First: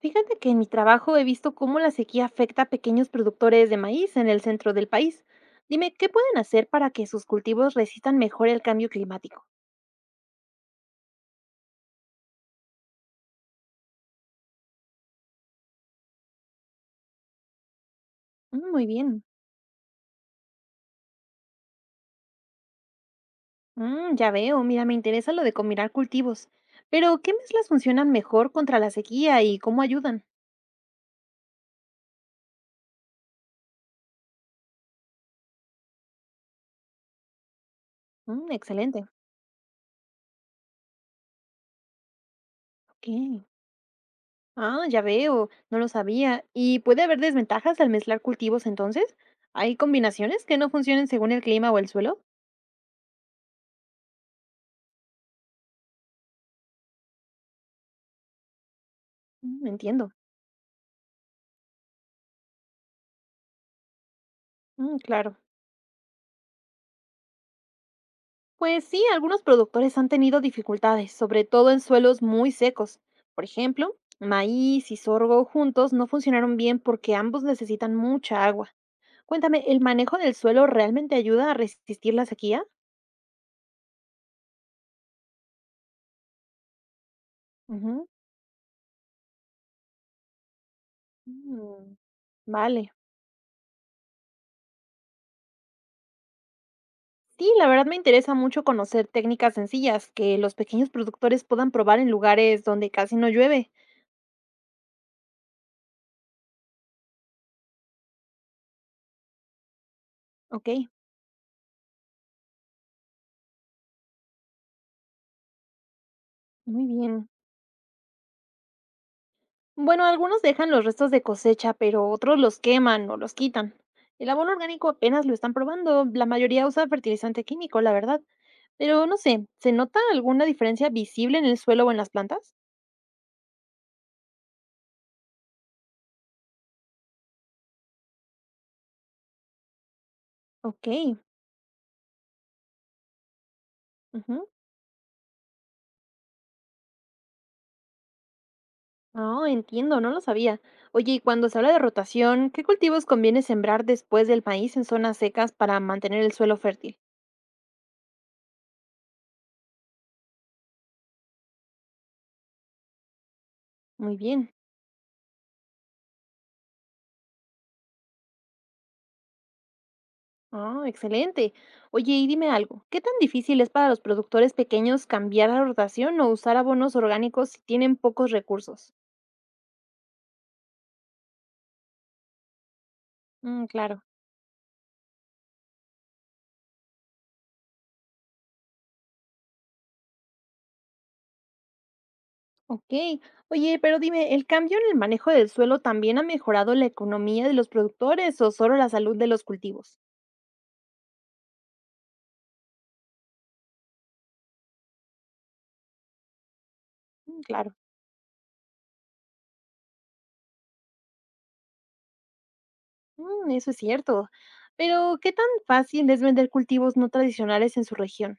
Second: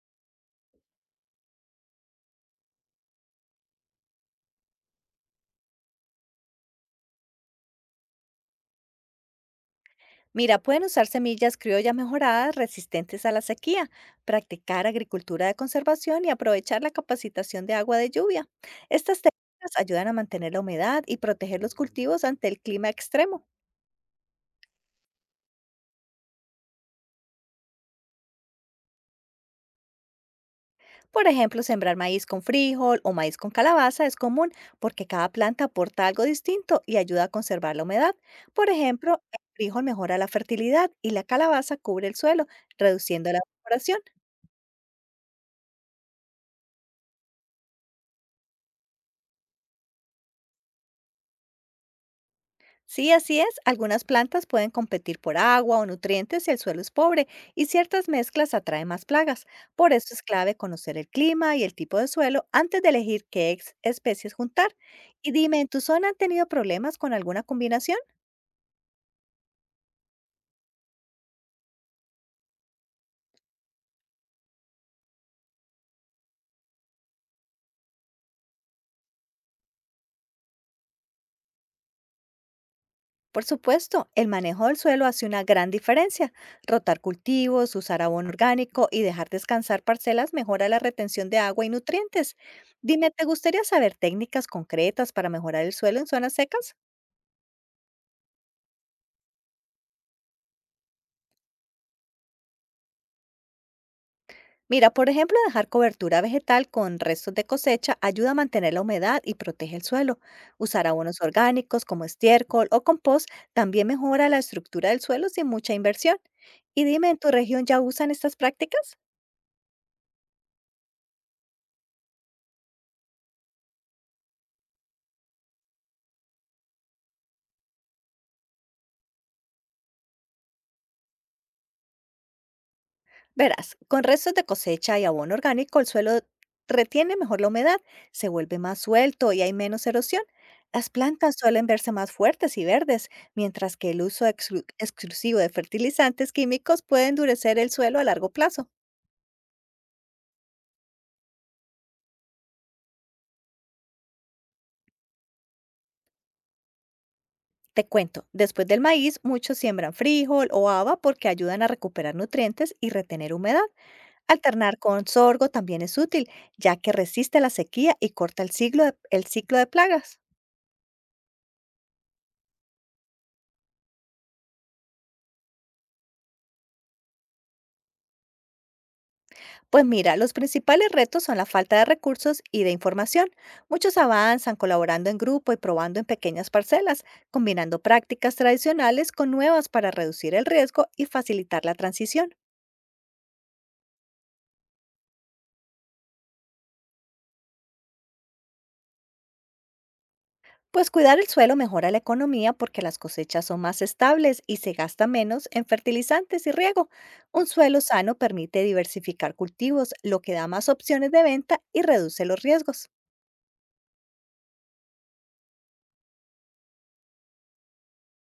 Fíjate que en mi trabajo he visto cómo la sequía afecta a pequeños productores de maíz en el centro del país. Dime, ¿qué pueden hacer para que sus cultivos resistan mejor el cambio climático? Mira, pueden usar semillas criollas mejoradas resistentes a la sequía, practicar agricultura de conservación y aprovechar la capacitación de agua de lluvia. Mm, muy Estas bien. técnicas ayudan a mantener la humedad y proteger los cultivos ante el clima extremo. Mm, ya veo, mira, me interesa lo de combinar cultivos. Pero, ¿qué mezclas funcionan mejor contra la sequía y cómo ayudan? Por ejemplo, sembrar maíz con frijol o maíz con calabaza es común porque cada planta aporta algo distinto y ayuda a conservar la humedad. Mm, Por excelente. ejemplo, el frijol mejora la fertilidad y la calabaza cubre el suelo, Ok. reduciendo la evaporación. Ah, ya veo, no lo sabía. ¿Y puede haber desventajas al mezclar cultivos entonces? ¿Hay combinaciones que no funcionen según el clima o el suelo? Sí, así es. Algunas plantas pueden competir por agua o nutrientes si el suelo es pobre y ciertas mezclas atraen más plagas. Mm, Por entiendo. eso es clave conocer el clima y el tipo de suelo antes de elegir qué especies juntar. Mm, Y claro. dime, ¿en tu zona han tenido problemas con alguna combinación? Pues sí, algunos productores han tenido dificultades, sobre todo en suelos muy secos. Por ejemplo, maíz y sorgo juntos no funcionaron bien porque ambos necesitan mucha agua. Cuéntame, ¿el manejo del suelo realmente ayuda a resistir la sequía? Por supuesto, el manejo del suelo hace una gran diferencia. Rotar cultivos, usar Ujú. abono orgánico y dejar descansar parcelas mejora la retención de agua y Mm. nutrientes. Vale. Dime, ¿te gustaría saber técnicas concretas para mejorar el suelo en zonas secas? Sí, la verdad me interesa mucho conocer técnicas sencillas que los pequeños productores puedan probar en lugares donde casi no llueve. Mira, por ejemplo, dejar cobertura vegetal con restos de cosecha ayuda a mantener la humedad y protege el suelo. Ok, Usar abonos orgánicos como estiércol o compost también mejora la estructura del suelo sin mucha inversión. Y muy dime, ¿en bien. tu región ya usan estas prácticas? Bueno, algunos dejan los restos de cosecha, pero otros los queman o los quitan. El abono orgánico apenas lo están probando. La mayoría usa fertilizante químico, la verdad. Pero no sé, ¿se nota alguna diferencia visible en el suelo o en las plantas? Verás, con restos de cosecha y abono orgánico, el suelo retiene mejor la humedad, se vuelve más suelto y hay menos erosión. Ok. Las plantas suelen verse más fuertes y verdes, mientras que el uso Ujú. Exclusivo de fertilizantes químicos puede endurecer el suelo a largo plazo. No, entiendo, no lo sabía. Oye, y cuando se habla de rotación, ¿qué cultivos conviene sembrar después del maíz en zonas secas para mantener el suelo fértil? Te cuento, después del maíz, muchos siembran frijol o haba porque ayudan a recuperar nutrientes y retener humedad. Muy bien. Alternar con sorgo también es útil, ya que resiste la sequía y corta el el ciclo de plagas. Ah, excelente. Oye, y dime algo, ¿qué tan difícil es para los productores pequeños cambiar la rotación o usar abonos orgánicos si tienen pocos recursos? Pues mira, los principales retos son la falta de recursos y de información. Mm, Muchos claro. avanzan colaborando en grupo y probando en pequeñas parcelas, combinando prácticas tradicionales con nuevas para reducir el riesgo y facilitar la transición. Ok. Oye, pero dime, ¿el cambio en el manejo del suelo también ha mejorado la economía de los productores o solo la salud de los cultivos? Pues cuidar el suelo mejora la economía porque las cosechas son más estables y se gasta menos en fertilizantes y riego. Mm, Un claro. suelo sano permite diversificar cultivos, lo que da más opciones de venta y reduce los riesgos. Mm, eso es cierto. Pero, ¿qué tan fácil es vender cultivos no tradicionales en su región?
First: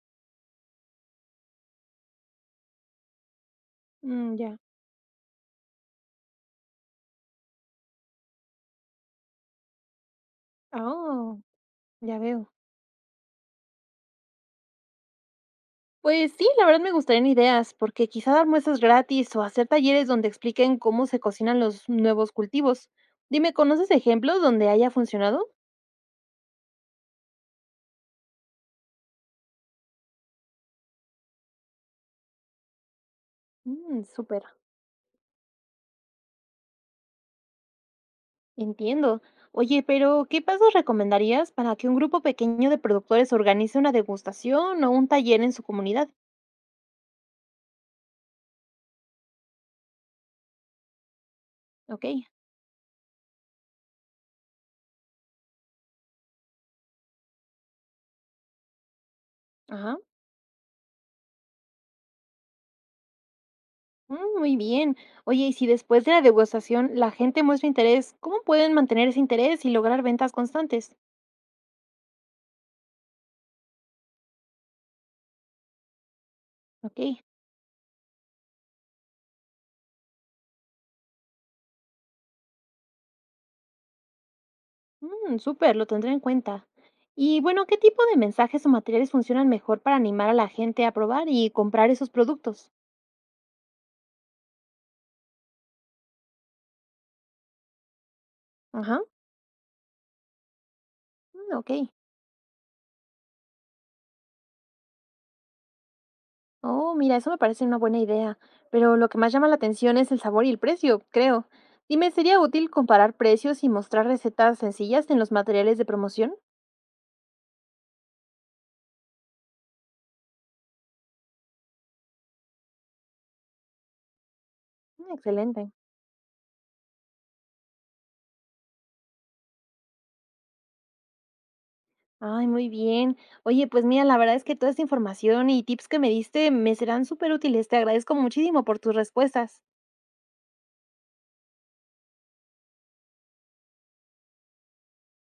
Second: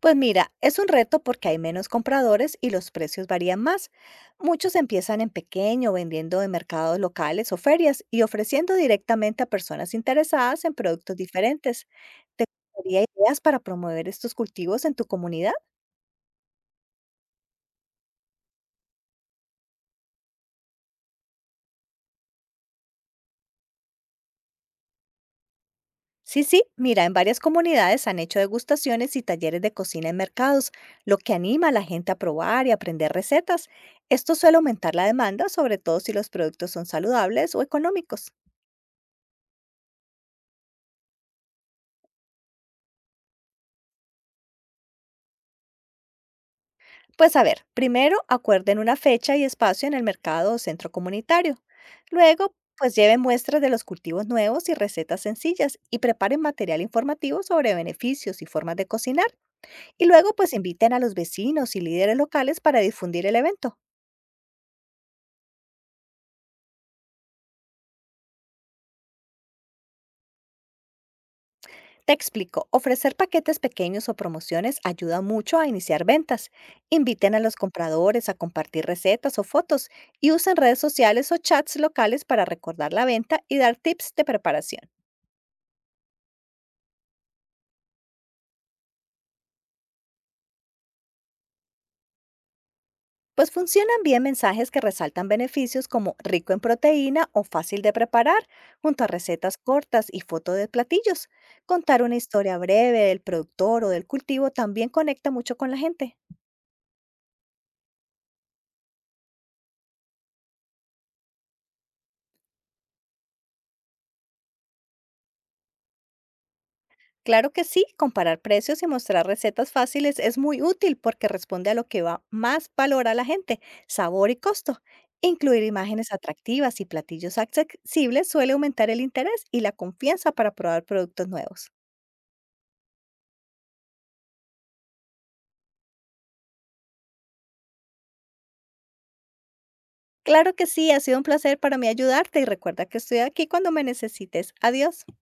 Pues mira, es un reto porque hay menos compradores y los precios varían más. Mm, ya. Muchos empiezan en pequeño, vendiendo en mercados locales o ferias y ofreciendo directamente a personas interesadas en productos Oh, diferentes. ya ¿Te veo. gustaría ideas para promover estos cultivos en tu comunidad? Pues sí, la verdad me gustarían ideas, porque quizá dar muestras gratis o hacer talleres donde expliquen cómo se cocinan los nuevos cultivos. Dime, ¿conoces ejemplos donde haya funcionado? Sí, sí, mira, en varias comunidades han hecho degustaciones y talleres de cocina en mercados, lo que anima a la gente a probar y aprender recetas. Mm, Esto súper, suele aumentar la demanda, sobre todo si los productos son saludables o económicos. entiendo. Oye, pero ¿qué pasos recomendarías para que un grupo pequeño de productores organice una degustación o un taller en su comunidad? Pues a ver, primero acuerden una fecha y espacio en el mercado o centro comunitario. Ok, Luego, pues lleven muestras de los cultivos nuevos y recetas sencillas y preparen material informativo sobre beneficios y formas de cocinar. ajá. Y luego, pues inviten a los vecinos y líderes locales para difundir el evento. Mm, muy bien. Oye, y si después de la degustación la gente muestra interés, ¿cómo pueden mantener ese interés y lograr ventas constantes? Te explico, ofrecer paquetes pequeños o promociones ayuda mucho a iniciar ventas. Ok. Inviten a los compradores a compartir recetas o fotos y usen redes sociales o chats locales para recordar la venta y dar tips de preparación. Mm, súper, lo tendré en cuenta. Y bueno, ¿qué tipo de mensajes o materiales funcionan mejor para animar a la gente a probar y comprar esos productos? Pues funcionan bien mensajes que resaltan beneficios como rico en proteína o fácil de preparar, Ajá, junto a recetas cortas y fotos de platillos. mm, ok. Contar una historia breve del productor o del cultivo también conecta mucho con la gente. Oh, mira, eso me parece una buena idea. Pero lo que más llama la atención es el sabor y el precio, creo. Dime, ¿sería útil comparar precios y mostrar recetas sencillas en los materiales de promoción? Claro que sí, comparar precios y mostrar recetas fáciles es muy útil porque responde a lo que va más valor a la gente, sabor y costo. Mm, Incluir excelente. imágenes atractivas y platillos accesibles suele aumentar el interés y la confianza para probar productos nuevos. Ay, muy bien. Oye, pues mira, la verdad es que toda esta información y tips que me diste me serán súper útiles. Te agradezco muchísimo por tus respuestas. Claro que sí, ha sido un placer para mí ayudarte y recuerda que estoy aquí cuando me necesites. Adiós.